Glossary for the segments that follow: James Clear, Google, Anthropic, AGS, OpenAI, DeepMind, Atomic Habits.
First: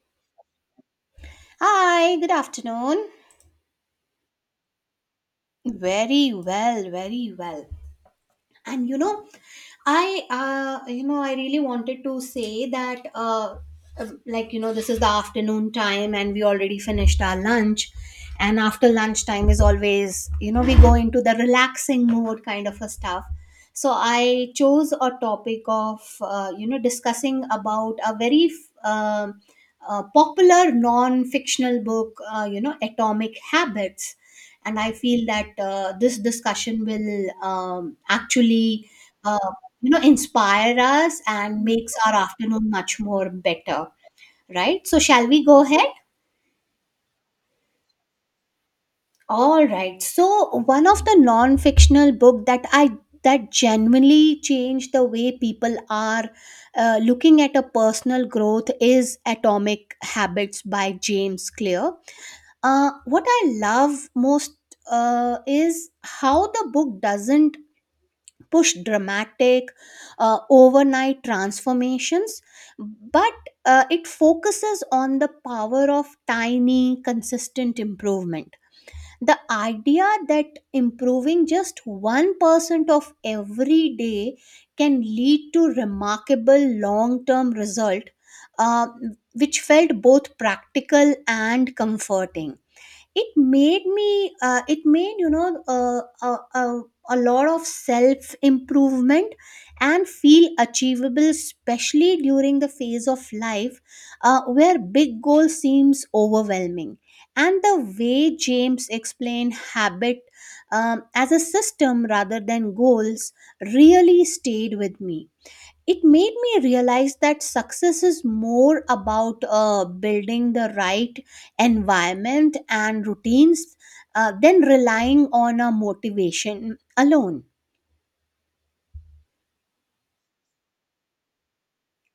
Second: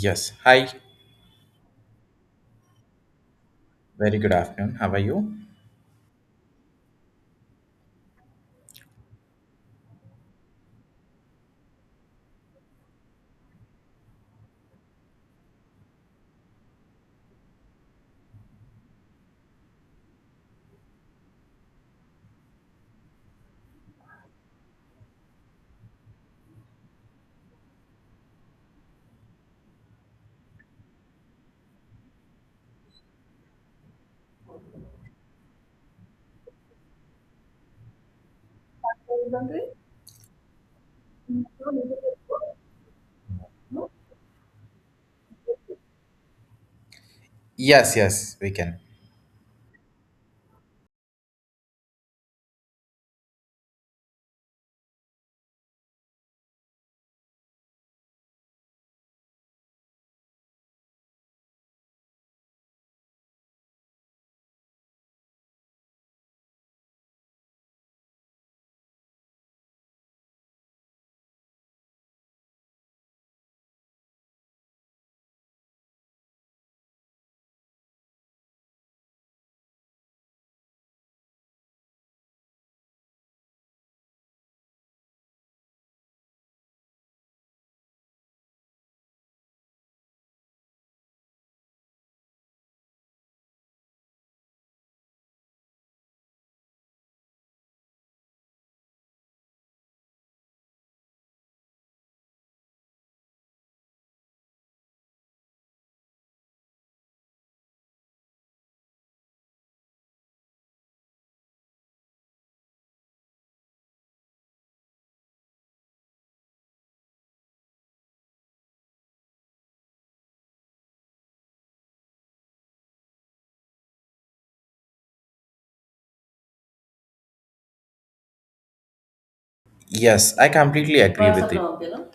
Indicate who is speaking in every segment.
Speaker 1: Yes. Hi.
Speaker 2: Hi, good afternoon.
Speaker 1: Very good afternoon. How are you?
Speaker 2: Very well, very well. And you know I really wanted to say that this is the afternoon time and we already finished our lunch, and after lunch time is always, we go into the relaxing mode kind of a stuff. So I chose a topic of discussing about a very um popular non-fictional book, Atomic Habits. And I feel that this discussion will actually uh, inspire us and makes our afternoon much more better. Right, so shall we go ahead?
Speaker 1: Yes, yes, we can.
Speaker 2: All right, so one of the non-fictional book that I that genuinely changed the way people are looking at a personal growth is Atomic Habits by James Clear. What I love most is how the book doesn't push dramatic overnight transformations, but it focuses on the power of tiny consistent improvement. The idea that improving just 1% of every day can lead to remarkable long-term result, uh, which felt both practical and comforting. It made me it made you know a lot of self improvement and feel achievable, especially during the phase of life where big goal seems overwhelming. And the way James explained habit, as a system rather than goals, really stayed with me. It made me realize that success is more about building the right environment and routines than relying on a motivation alone.
Speaker 1: Yes, I completely agree with it.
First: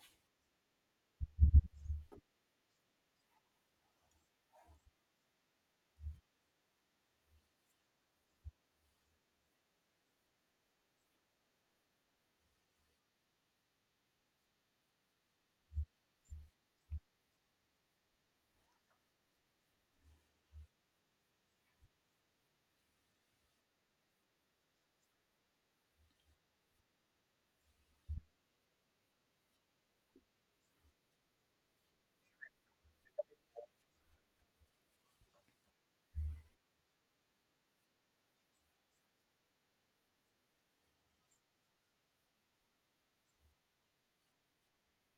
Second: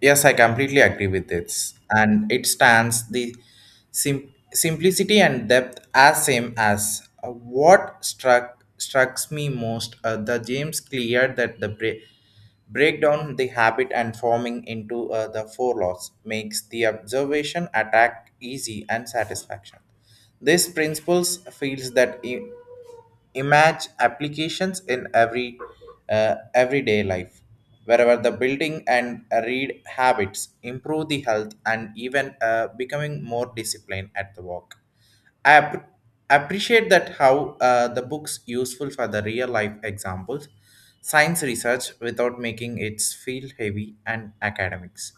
Speaker 1: Yes, I completely agree with this. And it stands the simplicity and depth as same as what struck strikes me most, the James clear that the break down the habit and forming into the four laws makes the observation attack easy and satisfaction. This principles feels that image applications in every everyday life, wherever the building and read habits improve the health, and even becoming more disciplined at the work. I appreciate that how the books useful for the real life examples, science research, without making it feel heavy and academics.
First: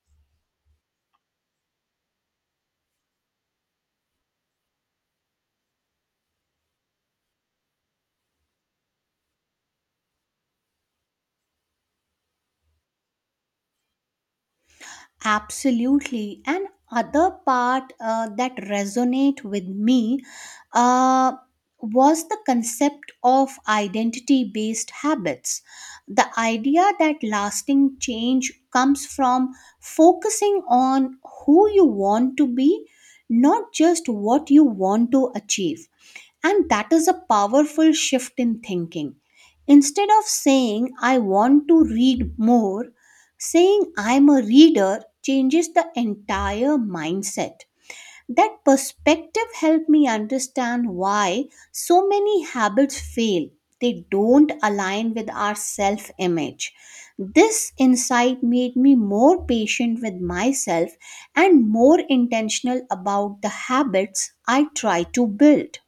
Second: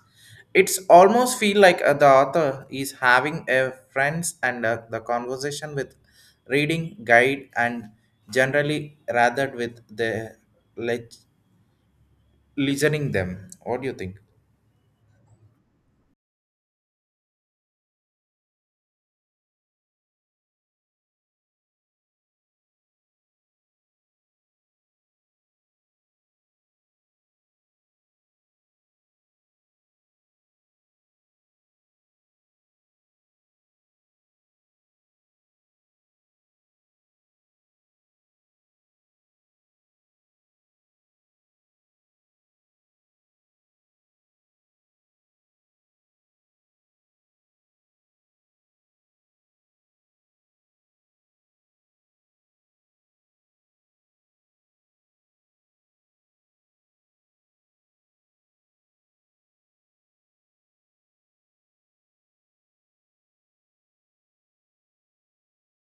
Speaker 1: It's almost feel like the author is having a friends and the conversation with reading, guide, and generally rather with the le- listening them. What do you think?
Speaker 2: Absolutely. And other part that resonate with me uh, was the concept of identity based habits. The idea that lasting change comes from focusing on who you want to be, not just what you want to achieve. And that is a powerful shift in thinking. Instead of saying, I want to read more, saying I'm a reader changes the entire mindset. That perspective helped me understand why so many habits fail. They don't align with our self image. This insight made me more patient with myself and more intentional about the habits I try to build.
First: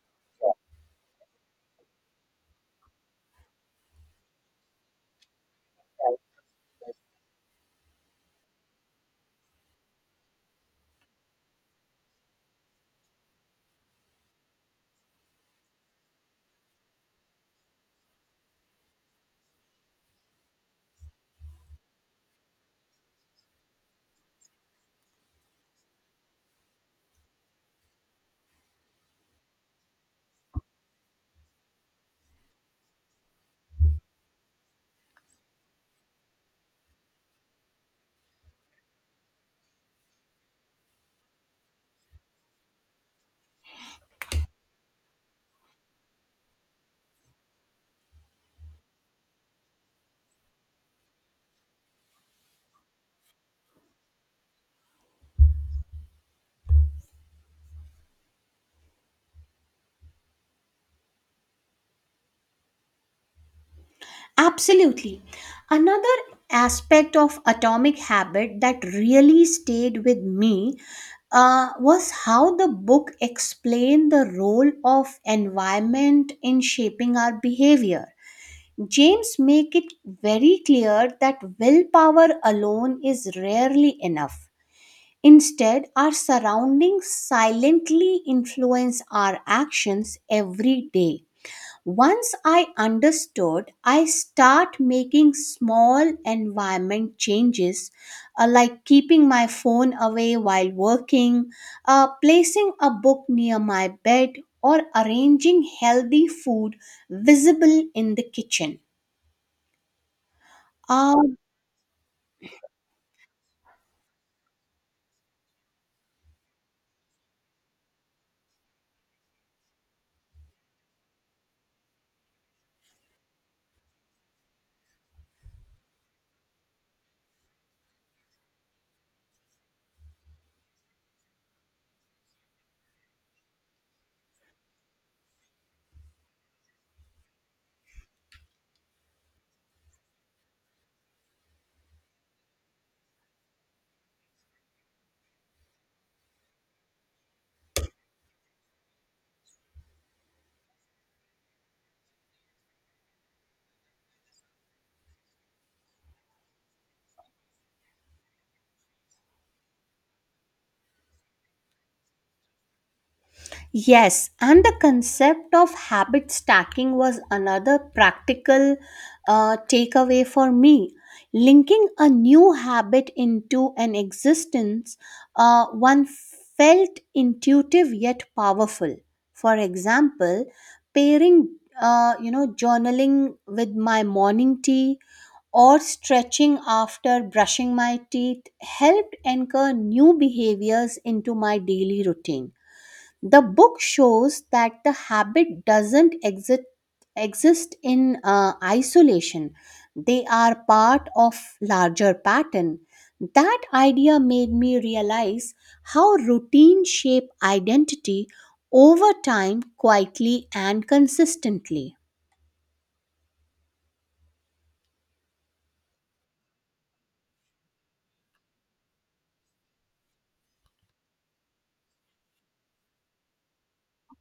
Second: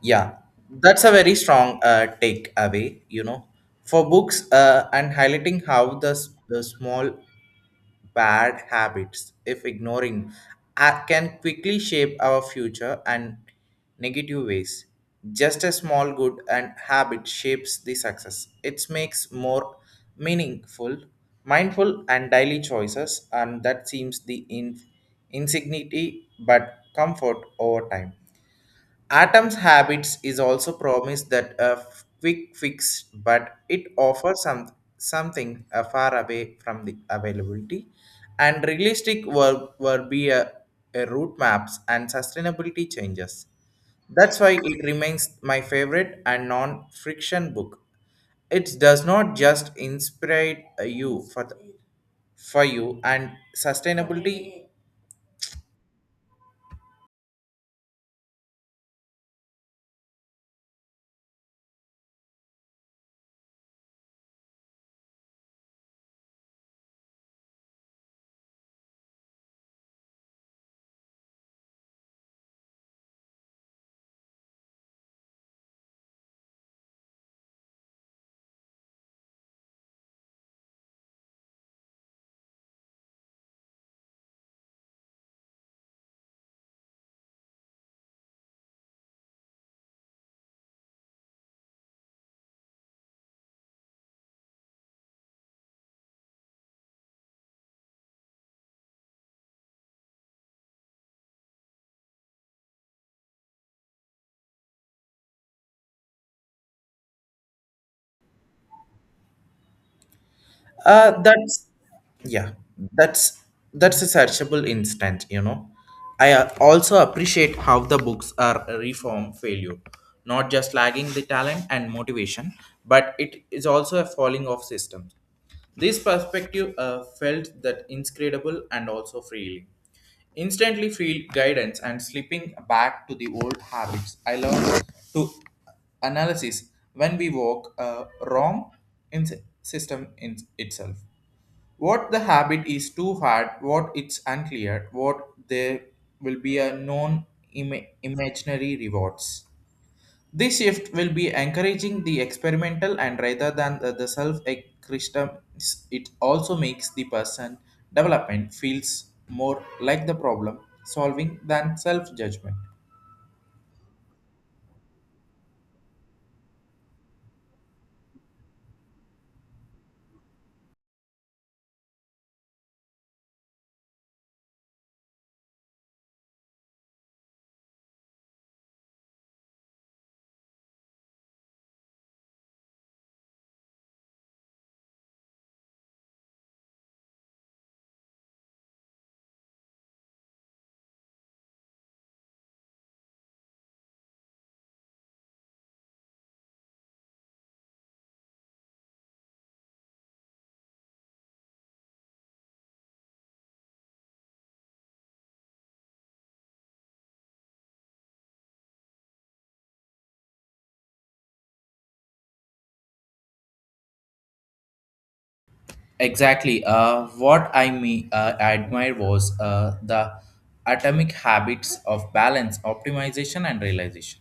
Speaker 1: Yeah, that's a very strong take away, for books, and highlighting how the small bad habits, if ignoring, can quickly shape our future and negative ways. Just a small good and habit shapes the success. It makes more meaningful, mindful, and daily choices, and that seems the insignity but comfort over time. Atom's habits is also promised that a quick fix, but it offers something far away from the availability. And realistic were be a route maps and sustainability changes. That's why it remains my favorite and non-friction book. It does not just inspire you for you and sustainability.
Speaker 2: Absolutely. Another aspect of Atomic Habit that really stayed with me was how the book explained the role of environment in shaping our behavior. James make it very clear that willpower alone is rarely enough. Instead, our surroundings silently influence our actions every day. Once I understood, I start making small environment changes, like keeping my phone away while working, placing a book near my bed, or arranging healthy food visible in the kitchen. Uh,
Speaker 1: That's yeah, that's that's a searchable instant. I also appreciate how the books are a reform failure, not just lagging the talent and motivation, but it is also a falling off system. This perspective felt that inscrutable and also freeing. Instantly feel guidance and slipping back to the old habits. I learned to analysis when we walk wrong in system in itself. What the habit is too hard, what it's unclear, what there will be a non imaginary rewards. This shift will be encouraging the experimental and rather than the self crystal. It also makes the person development feels more like the problem solving than self judgment.
Speaker 2: Yes, and the concept of habit stacking was another practical takeaway for me. Linking a new habit into an existence, one, felt intuitive yet powerful. For example, pairing, journaling with my morning tea or stretching after brushing my teeth helped anchor new behaviors into my daily routine. The book shows that the habit doesn't exist in isolation. They are part of larger pattern. That idea made me realize how routine shape identity over time, quietly and consistently.
Speaker 1: Exactly. What I mean, admire was the atomic habits of balance, optimization, and realization.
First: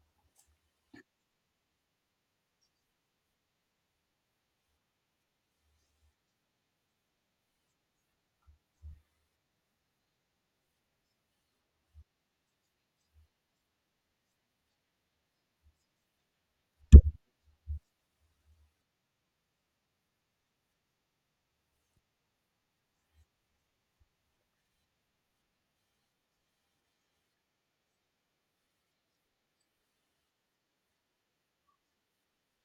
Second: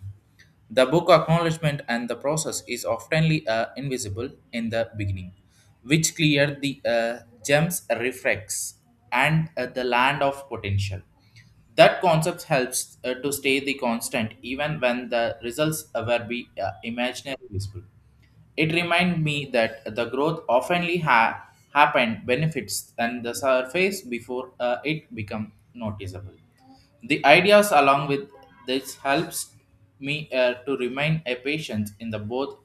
Speaker 1: The book acknowledgement and the process is oftenly invisible in the beginning, which clear the gems reflects and the land of potential. That concept helps to stay the constant even when the results were be imaginary visible. It reminded me that the growth oftenly happened benefits and the surface before it become noticeable. The ideas along with this helps me to remain a patient in the both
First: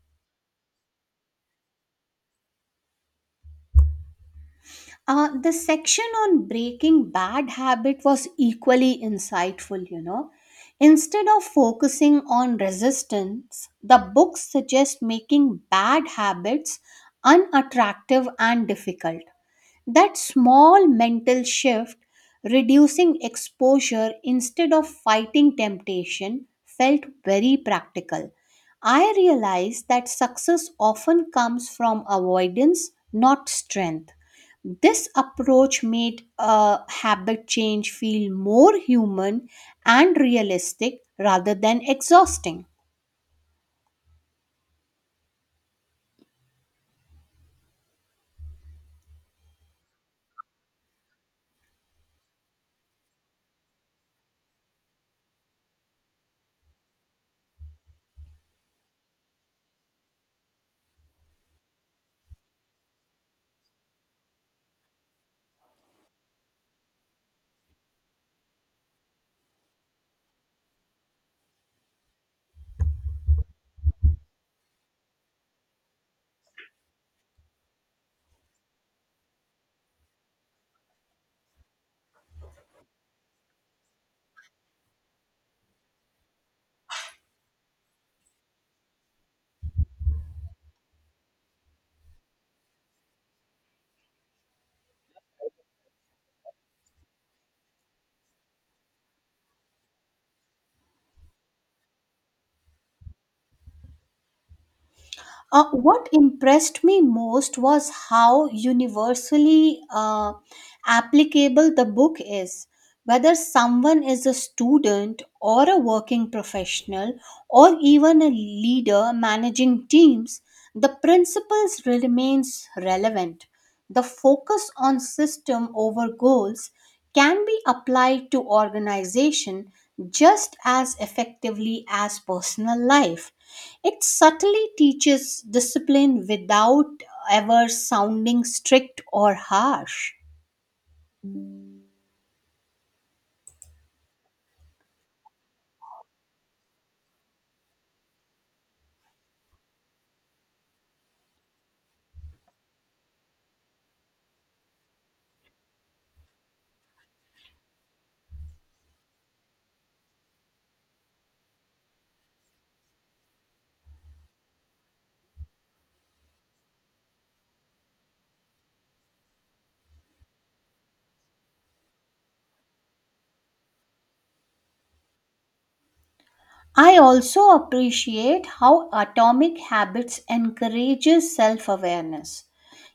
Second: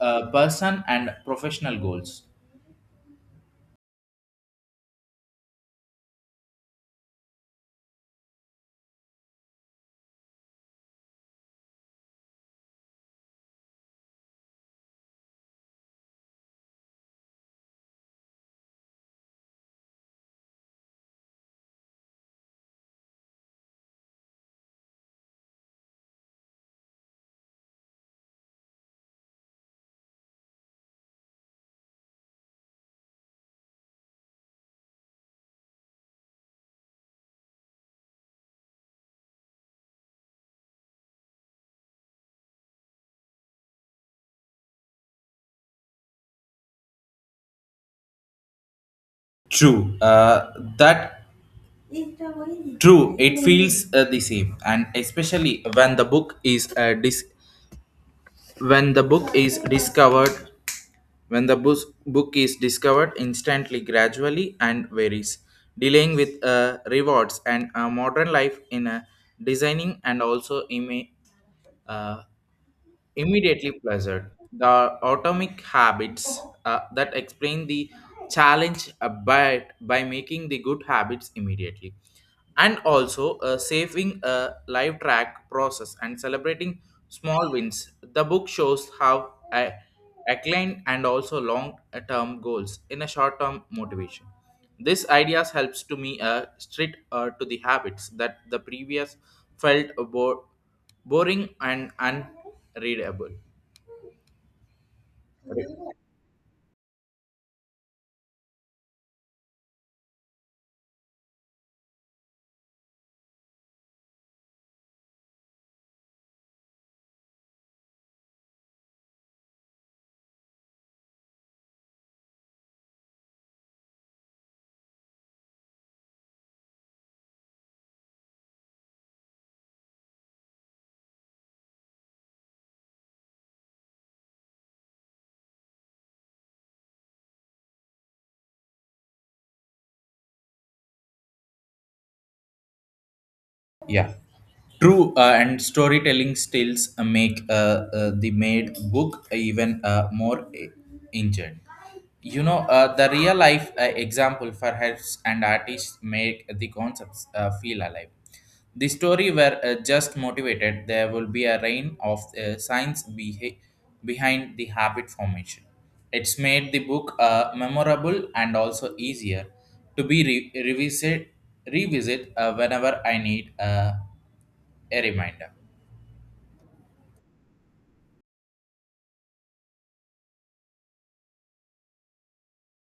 Speaker 1: person and professional goals.
Speaker 2: The section on breaking bad habit was equally insightful, you know. Instead of focusing on resistance, the book suggests making bad habits unattractive and difficult. That small mental shift, reducing exposure instead of fighting temptation, felt very practical. I realized that success often comes from avoidance, not strength. This approach made a habit change feel more human and realistic rather than exhausting.
Speaker 1: True, uh, that True, it feels the same, and especially when the book is dis- when the book is discovered book is discovered instantly gradually and varies dealing with rewards and a modern life in a designing, and also uh, immediately pleasured. The atomic habits that explain the challenge by making the good habits immediately, and also saving a live track process and celebrating small wins. The book shows how I acclaim and also long-term goals in a short-term motivation. This ideas helps to me straight to the habits that the previous felt bored boring and unreadable.
Speaker 2: What impressed me most was how universally applicable the book is. Whether someone is a student or a working professional or even a leader managing teams, the principles remains relevant. The focus on system over goals can be applied to organization just as effectively as personal life. It subtly teaches discipline without ever sounding strict or harsh.
Speaker 1: Yeah. True, and storytelling styles make the made book even more engaging. The real life example for helps and artists make the concepts feel alive. The story were just motivated. There will be a rain of science behind the habit formation. It's made the book memorable and also easier to be revisit whenever I need. A reminder.
Speaker 2: I also appreciate how Atomic Habits encourages self-awareness.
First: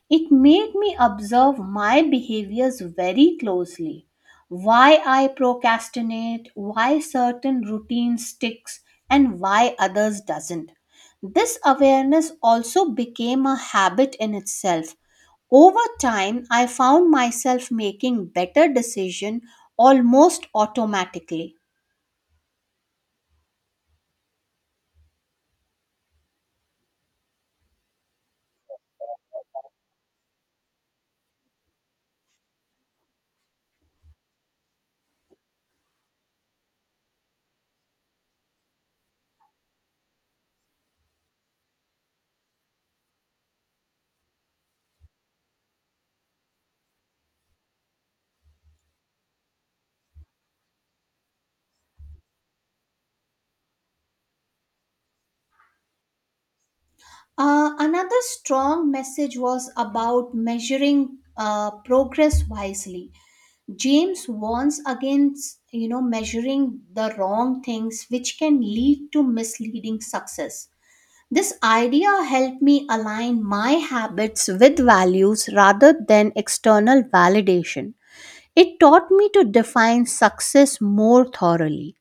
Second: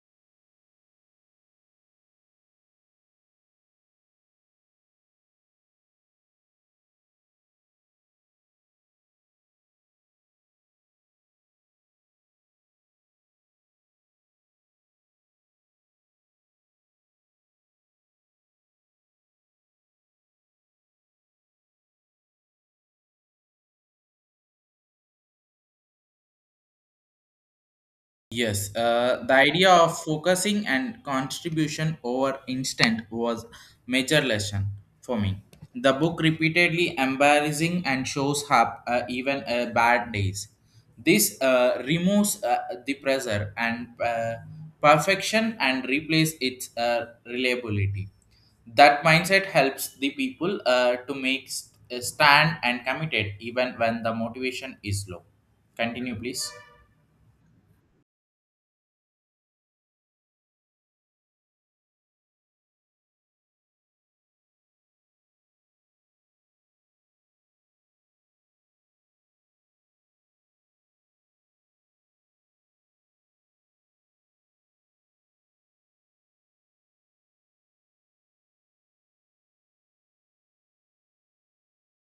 Speaker 2: It made me observe my behaviors very closely. Why I procrastinate, why certain routine sticks, and why others doesn't. This awareness also became a habit in itself. Over time, I found myself making better decision almost automatically.
Speaker 1: Yes, the idea of focusing and contribution over instant was major lesson for me. The book repeatedly embarrassing and shows up even bad days. This removes the pressure and perfection and replace its reliability. That mindset helps the people to make stand and committed even when the motivation is low. Continue, please.
Speaker 2: Another strong message was about measuring progress wisely. James warns against, you know, measuring the wrong things, which can lead to misleading success. This idea helped me align my habits with values rather than external validation. It taught me to define success more thoroughly.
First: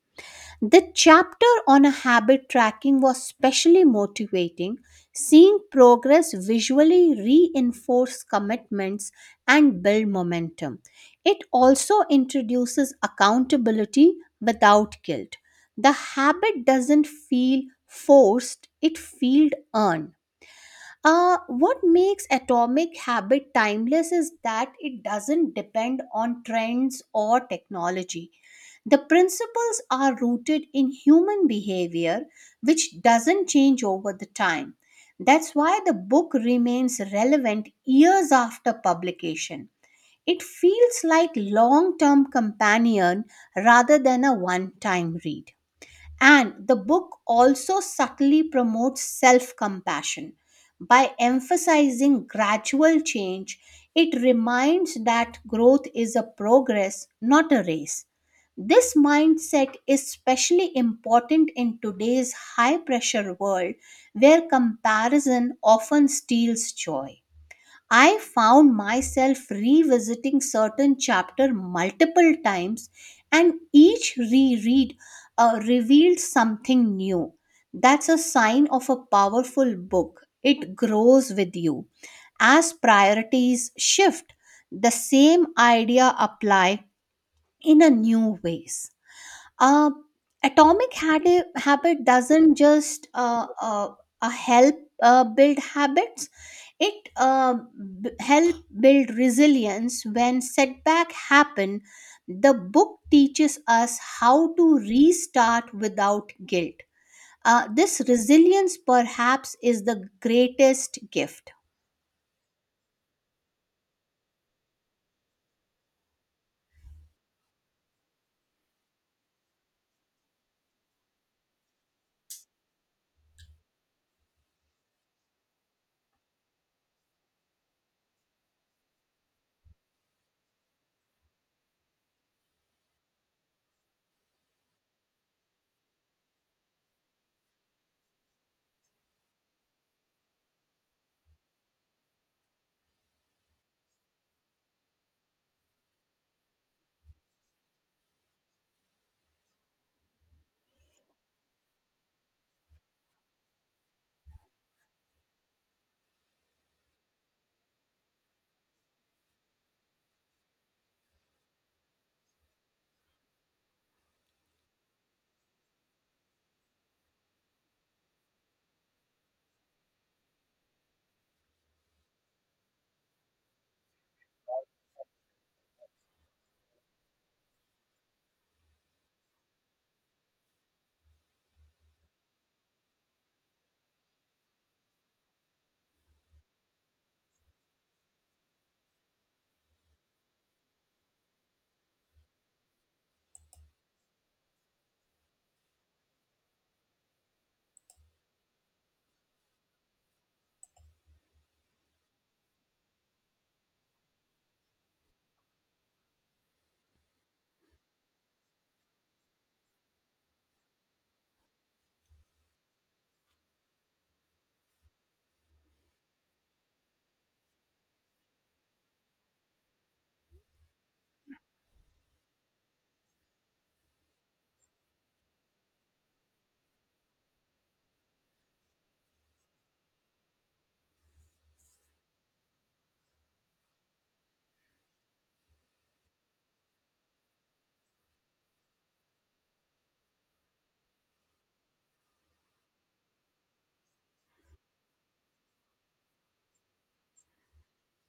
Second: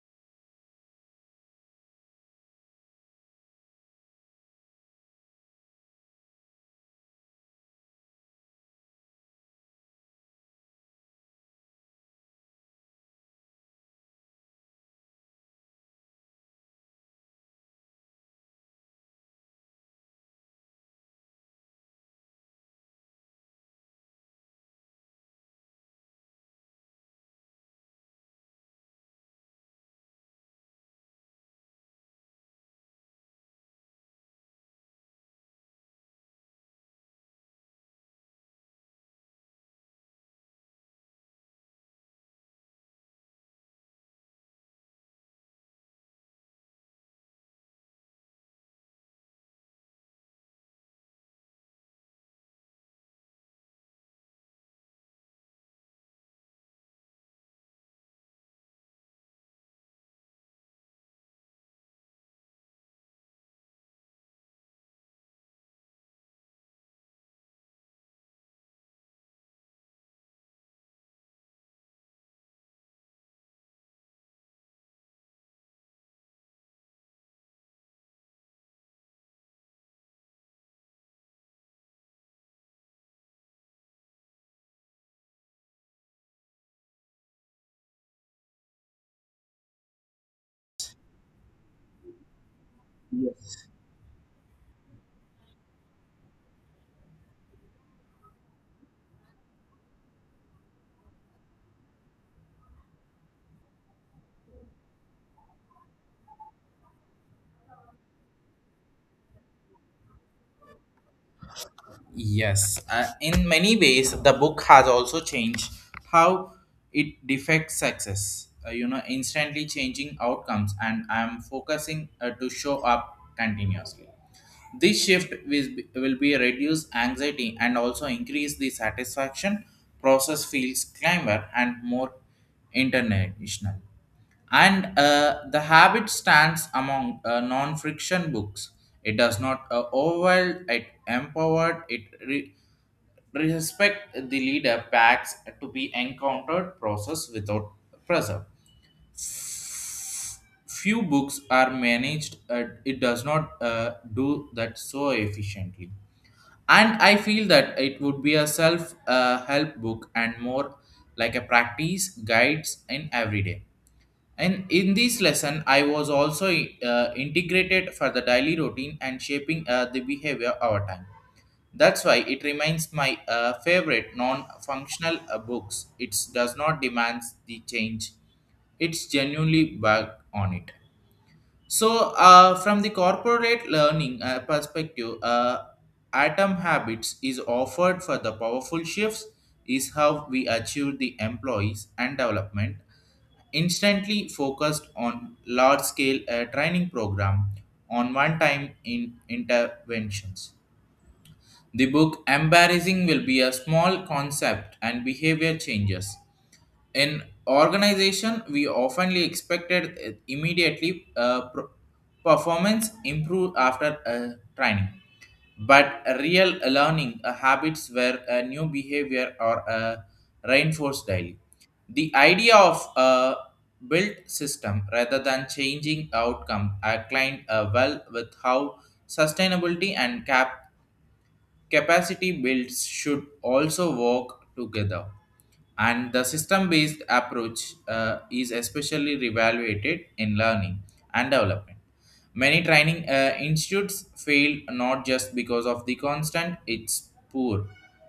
Speaker 2: The chapter on a habit tracking was specially motivating, seeing progress visually reinforce commitments and build momentum. It also introduces accountability without guilt. The habit doesn't feel forced, it feels earned. What makes Atomic Habit timeless is that it doesn't depend on trends or technology. The principles are rooted in human behavior, which doesn't change over the time. That's why the book remains relevant years after publication. It feels like long-term companion rather than a one-time read. And the book also subtly promotes self compassion. By emphasizing gradual change, it reminds that growth is a progress, not a race. This mindset is especially important in today's high pressure world where comparison often steals joy. I found myself revisiting certain chapter multiple times, and each reread revealed something new. That's a sign of a powerful book. It grows with you. As priorities shift, the same idea apply in a new ways. Uh, atomic habit, habit doesn't just help build habits, it b- help build resilience when setback happen. The book teaches us how to restart without guilt. This resilience perhaps is the greatest gift.
Speaker 1: Yes, in many ways, the book has also changed how it defects success. Instantly changing outcomes, and I'm focusing to show up continuously. This shift will be reduce anxiety and also increase the satisfaction. Process feels climber and more international. And the habit stands among non-friction books. It does not overwhelm. It empowered. It respect the leader packs to be encountered process without pressure. Few books are managed. It does not do that so efficiently, and I feel that it would be a self help book and more like a practice guides in everyday. And in this lesson, I was also integrated for the daily routine and shaping the behavior over time. That's why it remains my favorite non-functional books. It does not demand the change. It's genuinely back on it. So, from the corporate learning perspective, Atom Habits is offered for the powerful shifts, is how we achieve the employees and development, instantly focused on large scale training program on one time in interventions. The book Embarrassing will be a small concept and behavior changes in organization. We oftenly expected immediately performance improve after training, but real learning habits where a new behavior or reinforced daily. The idea of a built system rather than changing outcome aligned well with how sustainability and capacity builds should also work together. And the system based approach is especially reevaluated in learning and development. Many training institutes fail not just because of the constant it's poor,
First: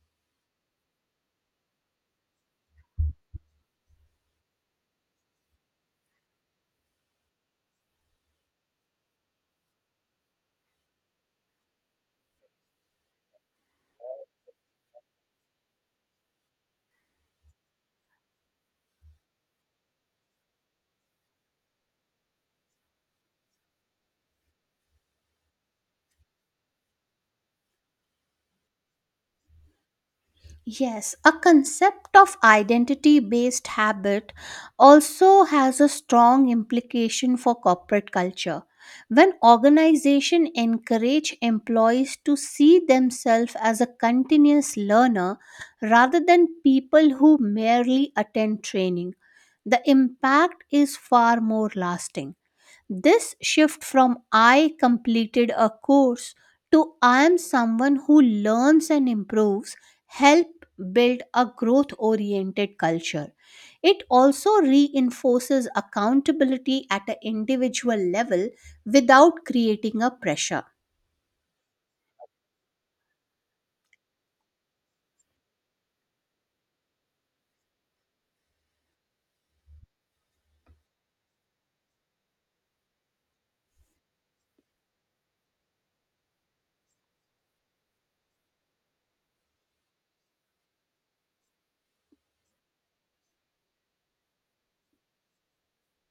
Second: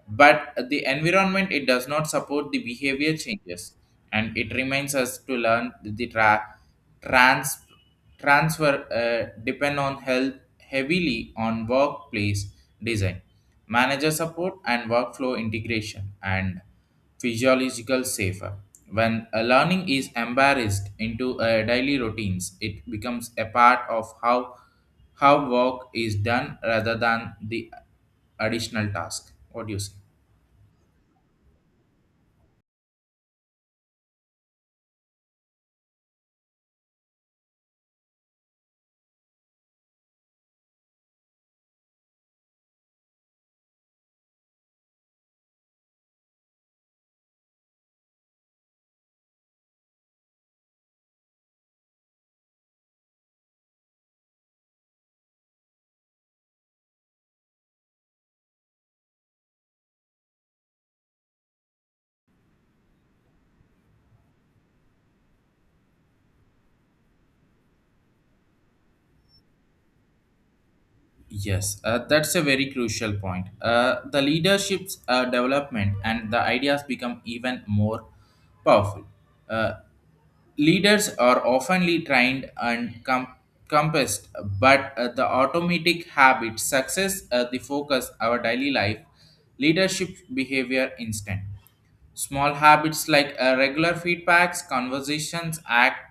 Speaker 1: but the environment it does not support the behavior changes. And it reminds us to learn the trans transfer depend on health heavily on workplace design, manager support, and workflow integration, and physiological safer. When a learning is embarrassed into a daily routines, it becomes a part of how work is done rather than the additional task. What do you say?
Speaker 2: Yes, a concept of identity based habit also has a strong implication for corporate culture. When organizations encourage employees to see themselves as a continuous learner rather than people who merely attend training, the impact is far more lasting. This shift from I completed a course to I am someone who learns and improves help build a growth oriented culture. It also reinforces accountability at an individual level without creating a pressure.
Speaker 1: Yes, that's a very crucial point. The leadership's development and the ideas become even more powerful. Uh, Leaders are oftenly trained and compassed, but the automatic habit, success, the focus, our daily life, leadership behavior instant. Small habits like regular feedbacks, conversations,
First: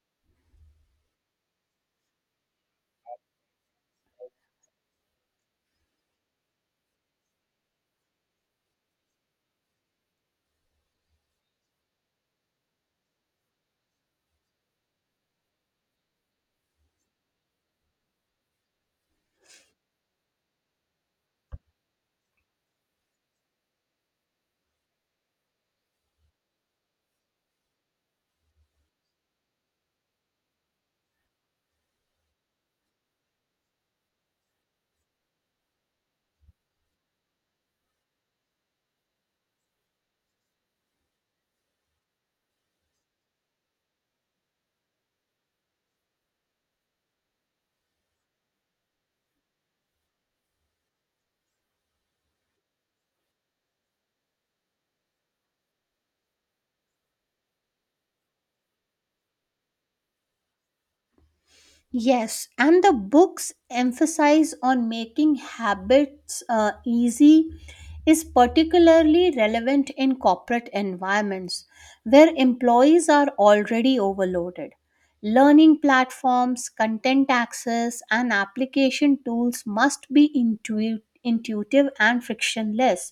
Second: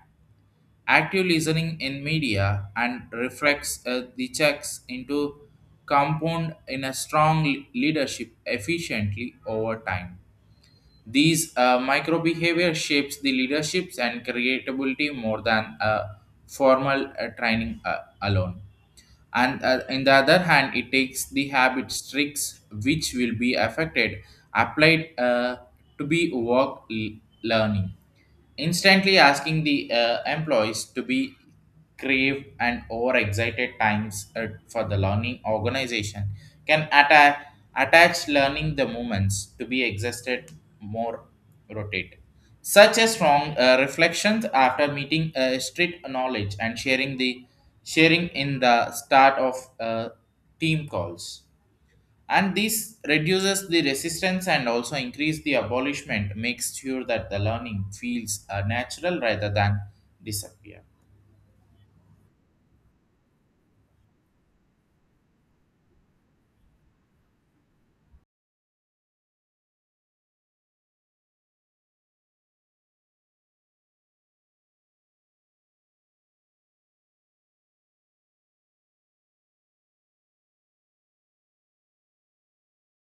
Speaker 1: active listening in media, and reflects the checks into compound in a strong leadership efficiently over time. These micro behavior shapes the leaderships and creatability more than a formal training alone. And in the other hand it takes the habit tricks which will be affected applied to be work learning, instantly asking the employees to be crave and overexcited times for the learning organization can attach learning the movements to be existed more rotate, such a strong reflections after meeting strict knowledge and sharing in the start of team calls. And this reduces the resistance and also increase the abolishment, makes sure that the learning feels natural rather than disappear.
Speaker 2: Yes, and the books emphasize on making habits easy is particularly relevant in corporate environments where employees are already overloaded. Learning platforms, content access, and application tools must be intuitive and frictionless.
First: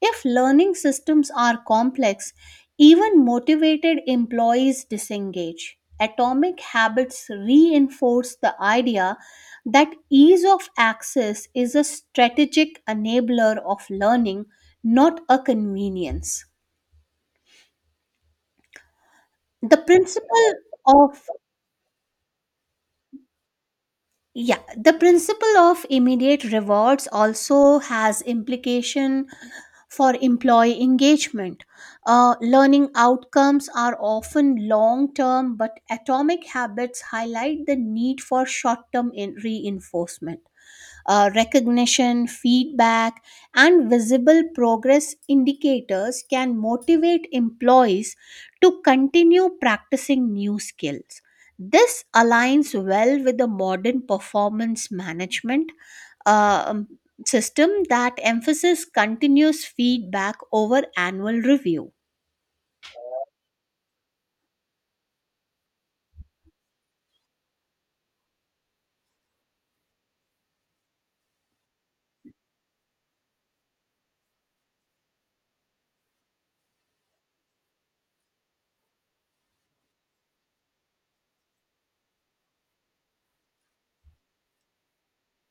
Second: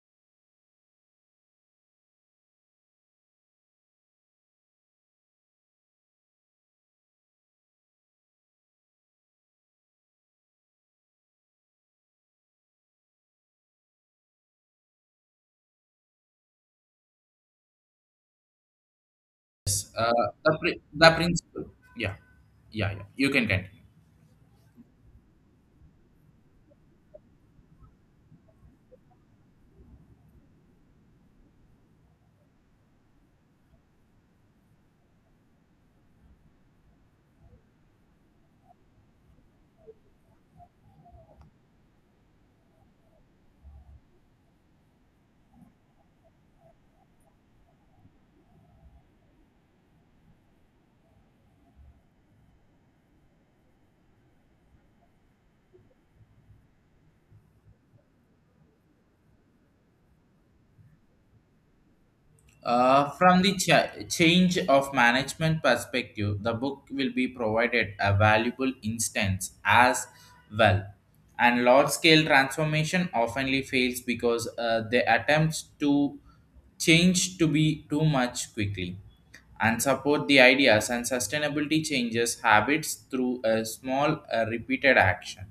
Speaker 2: If learning systems are complex, even motivated employees disengage. Atomic habits reinforce the idea that ease of access is a strategic enabler of learning, not a convenience.
Speaker 1: Yes,
Speaker 2: The principle
Speaker 1: The
Speaker 2: of,
Speaker 1: principle. Yeah, yeah, yeah. You can continue.
Speaker 2: yeah, the principle of immediate rewards also has implication for employee engagement. Learning outcomes are often long term, but atomic habits highlight the need for short term reinforcement. Recognition, feedback, and visible progress indicators can motivate employees to continue practicing new skills. This aligns well with the modern performance management um system that emphasis continuous feedback over annual review.
Speaker 1: From the change of management perspective, the book will be provided a valuable instance as well. And large scale transformation oftenly fails because they attempts to change to be too much quickly and support the ideas and sustainability changes habits through a small repeated action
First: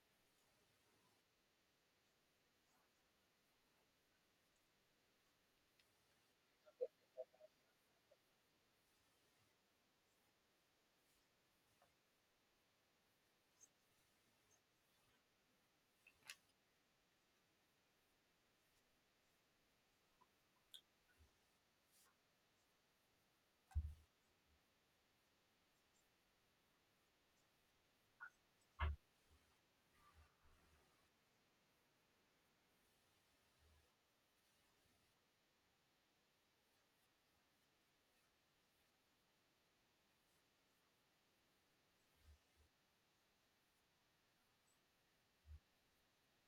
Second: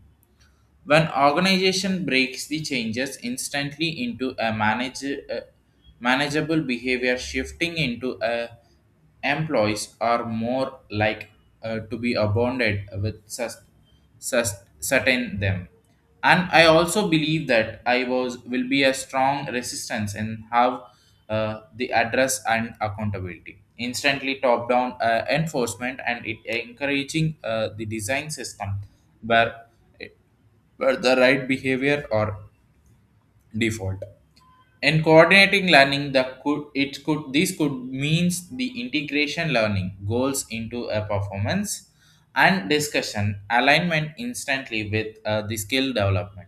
Speaker 1: when organization breaks the changes instantly into a manageable behavior, shifting into a employees are more like to be abounded with certain them. And I also believe that I was will be a strong resistance in how the address and accountability, instantly top down enforcement, and it encouraging the design system where were the right behavior or default. In coordinating learning, the could it could this could means the integration learning goals into a performance and discussion alignment, instantly with the skill development.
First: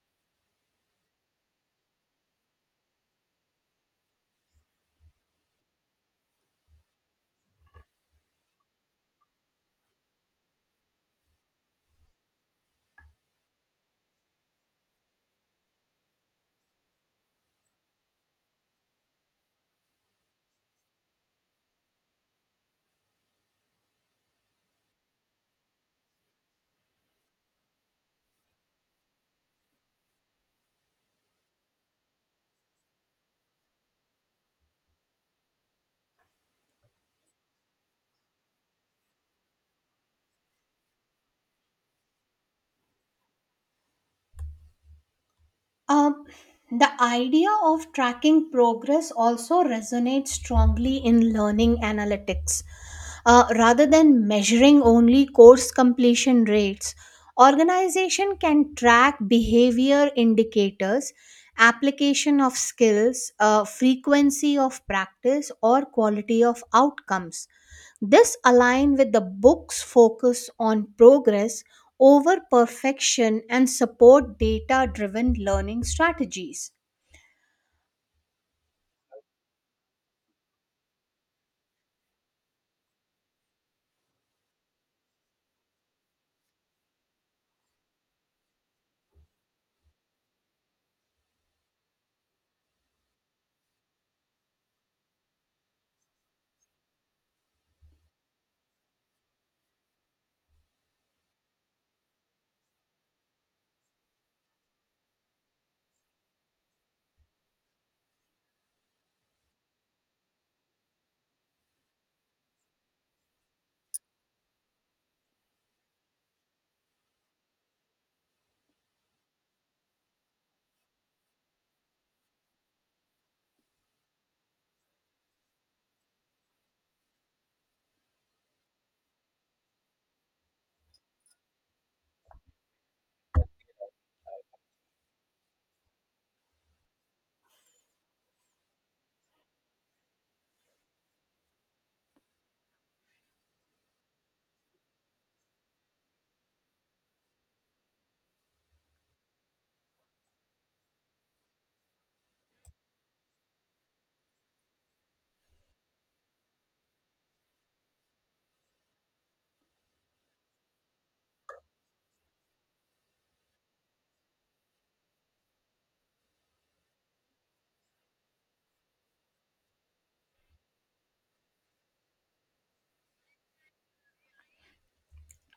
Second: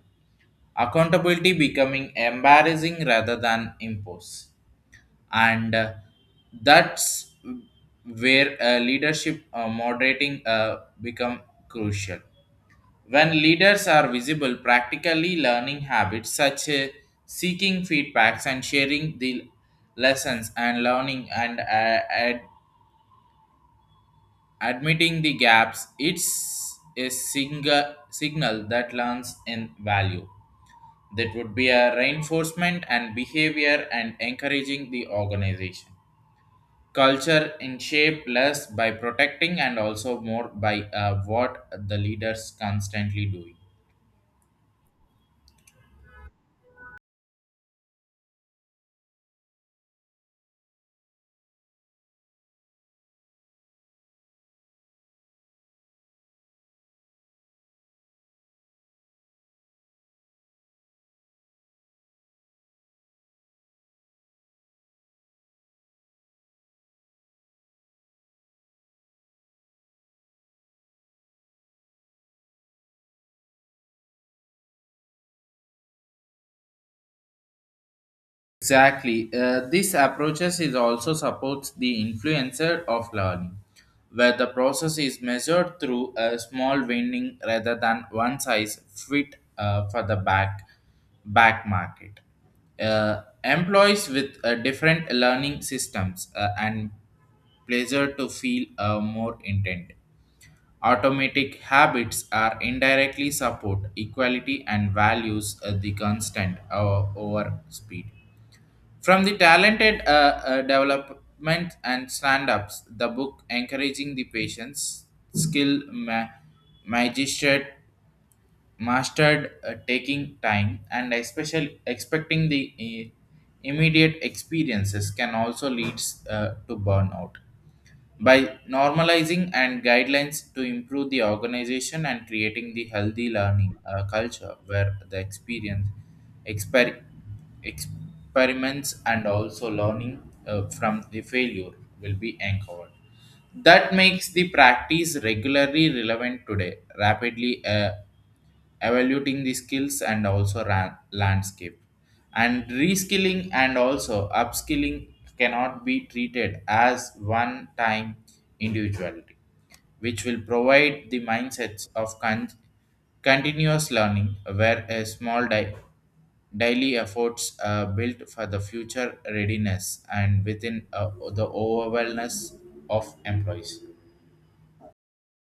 Speaker 1: Accountability becoming embarrassing rather than impose, and that's where leadership moderating become crucial. When leaders are visible, practically learning habits such as seeking feedbacks and sharing the lessons and learning and admitting the gaps, it's a single signal that learns in value. That would be a reinforcement and behavior and encouraging the organization. Culture in shape less by protecting and also more by what the leaders constantly doing.
Speaker 2: Um, the idea of tracking progress also resonates strongly in learning analytics. Rather than measuring only course completion rates, organization can track behavior indicators, application of skills, frequency of practice, or quality of outcomes. This align with the book's focus on progress over perfection and support data driven learning strategies.
Speaker 1: Exactly. This approaches is also supports the influencer of learning, where the process is measured through a small winning rather than one size fit for the back market. Employees with different learning systems and pleasure to feel more intent. Automatic habits are indirectly support equality and values the constant over speed. From the talented development and stand ups, the book encouraging the patience, skill, magistrate, mastered taking time, and especially expecting the immediate experiences can also leads to burnout by normalizing and guidelines to improve the organization and creating the healthy learning culture where the exper- experiments and also learning from the failure will be anchored, that makes the practice regularly relevant today, rapidly evaluating the skills and also landscape. And reskilling and also upskilling cannot be treated as one time individuality, which will provide the mindsets of continuous learning where a small daily efforts are built for the future readiness and within the overwhelmness of employees.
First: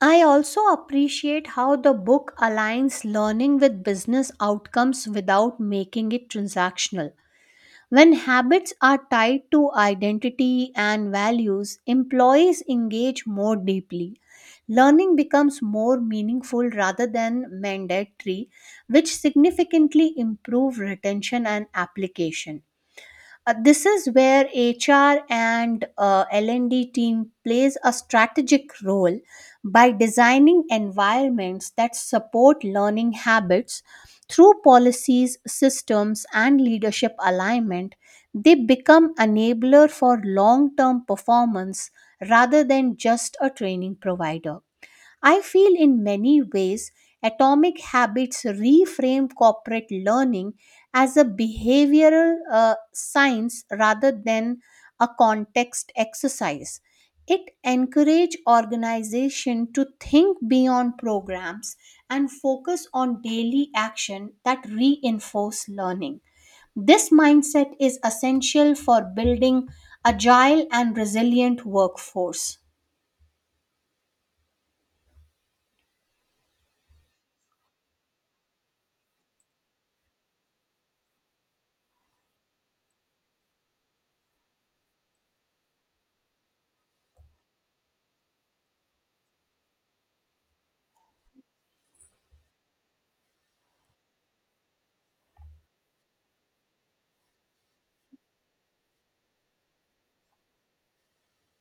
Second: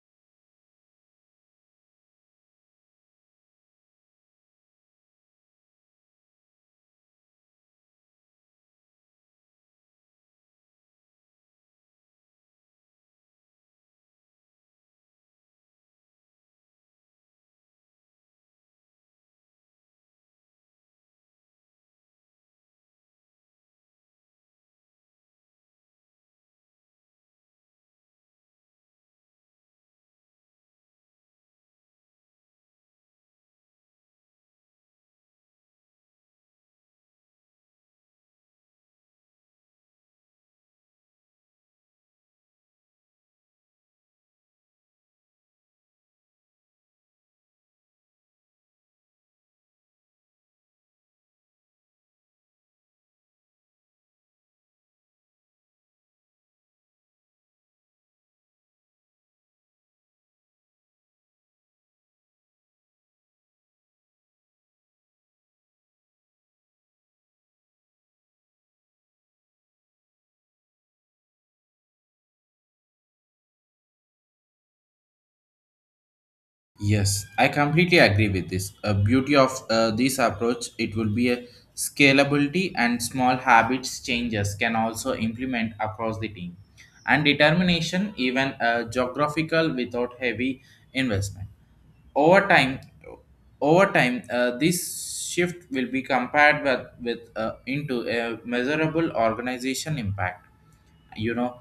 Speaker 2: I also appreciate how the book aligns learning with business outcomes without making it transactional. When habits are tied to identity and values, employees engage more deeply. Learning becomes more meaningful rather than mandatory, which significantly improve retention and application. This is where HR and L&D team plays a strategic role by designing environments that support learning habits through policies, systems, and leadership alignment. They become enabler for long-term performance rather than just a training provider. I feel in many ways atomic habits reframe corporate learning as a behavioral science rather than a context exercise. It encourage organization to think beyond programs and focus on daily action that reinforce learning. This mindset is essential for building agile and resilient workforce.
Speaker 1: Yes, I completely agree with this. A beauty of this approach, it will be a scalability, and small habits changes can also implement across the team and determination even geographical without heavy investment over time. This shift will be compared with into a measurable organization impact, you know,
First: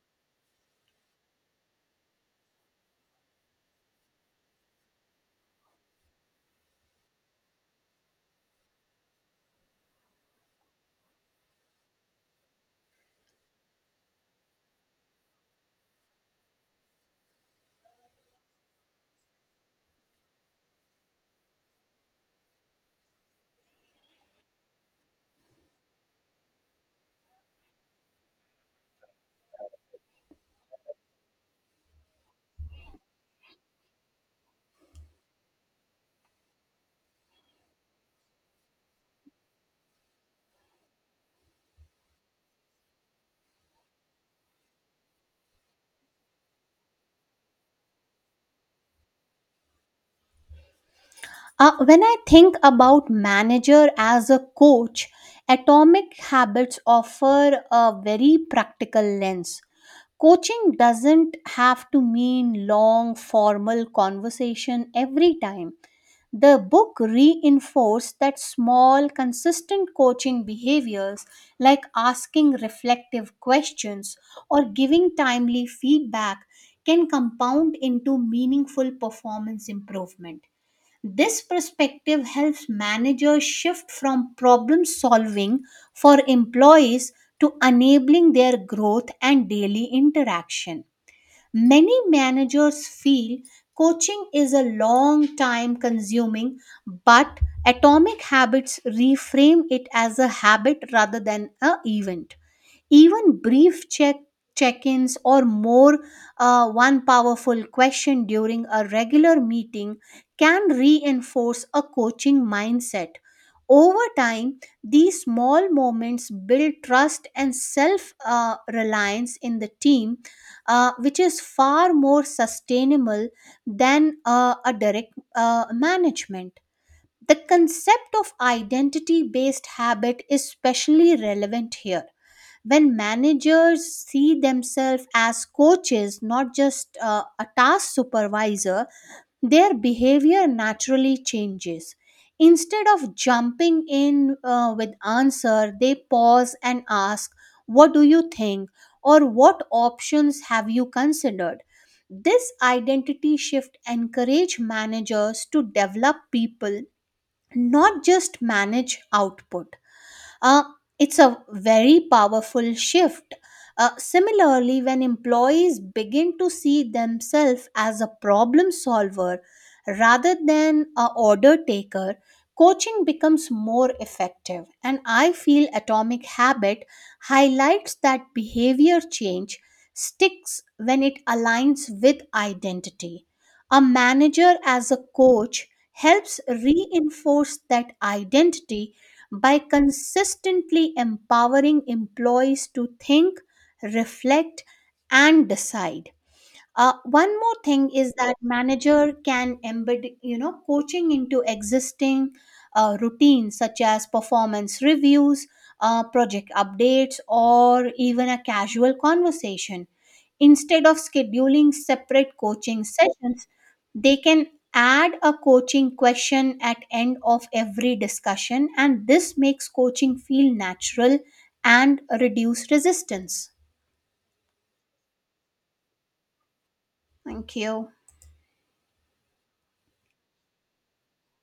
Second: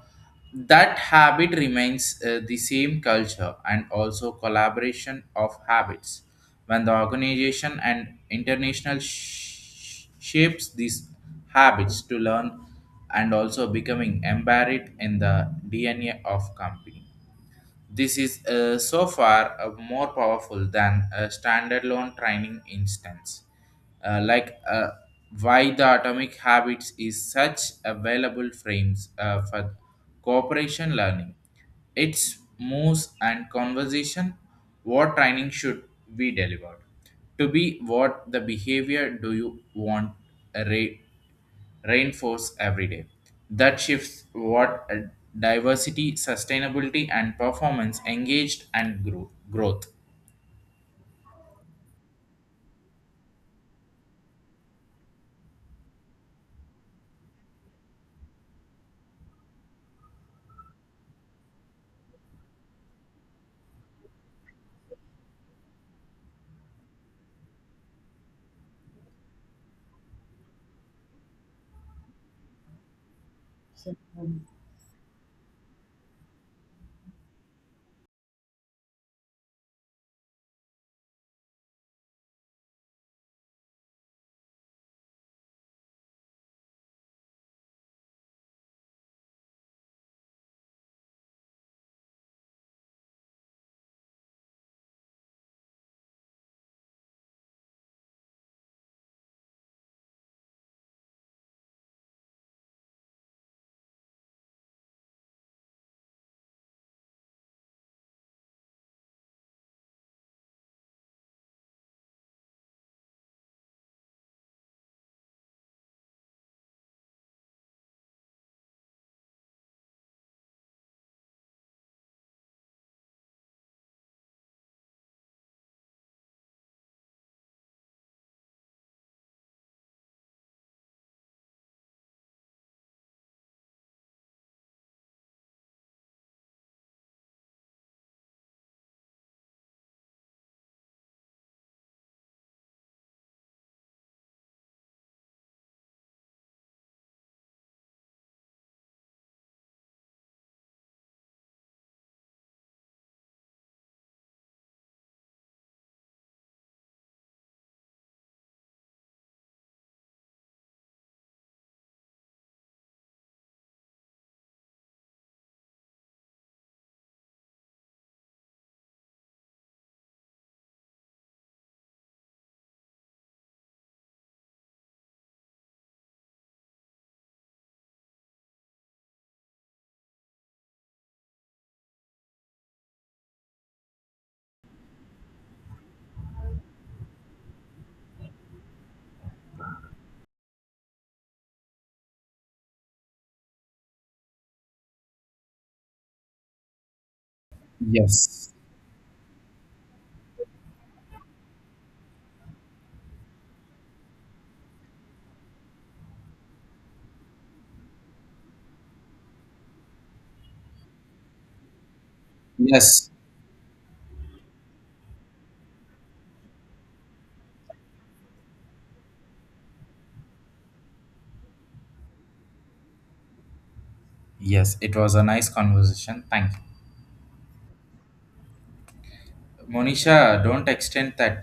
Speaker 1: that habit remains the same culture and also collaboration of habits, when the organization and international shapes these habits to learn and also becoming embedded in the DNA of company. This is so far more powerful than a standalone training instance. Like why the atomic habits is such available frames for cooperation learning. Its moves and conversation, what training should be delivered. To be what the behavior do you want uh, re- rainforest every day. That shifts what diversity, sustainability, and performance engaged and growth.
Speaker 2: When I think about manager as a coach, Atomic Habits offer a very practical lens. Coaching doesn't have to mean long formal conversation every time. The book reinforced that small, consistent coaching behaviors like asking reflective questions or giving timely feedback can compound into meaningful performance improvement. This perspective helps managers shift from problem solving for employees to enabling their growth and daily interaction. Many managers feel coaching is a long time consuming, but Atomic Habits reframe it as a habit rather than an event. Even brief check-ins or more one powerful question during a regular meeting can reinforce a coaching mindset. Over time, these small moments build trust and self reliance in the team, which is far more sustainable than a direct management. The concept of identity based habit is especially relevant here. When managers see themselves as coaches, not just a task supervisor, their behavior naturally changes. Instead of jumping in with answer, they pause and ask, what do you think, or what options have you considered? This identity shift encourage managers to develop people, not just manage output. uh, it's a very powerful shift. Similarly, when employees begin to see themselves as a problem solver rather than a order taker, coaching becomes more effective. And I feel Atomic Habit highlights that behavior change sticks when it aligns with identity. A manager as a coach helps reinforce that identity by consistently empowering employees to think, reflect, and decide. One more thing is that
Speaker 1: Yes.
Speaker 2: manager can embed, coaching into existing routines such as performance reviews, project updates, or even a casual conversation. Instead of scheduling separate coaching
Speaker 1: Yes.
Speaker 2: sessions, they can add a coaching question at end of every discussion, and this makes coaching feel natural and reduce resistance.
Speaker 1: Yes. It was a nice conversation. Thank you.
Speaker 2: Thank you.
Speaker 1: Monisha, don't extend that.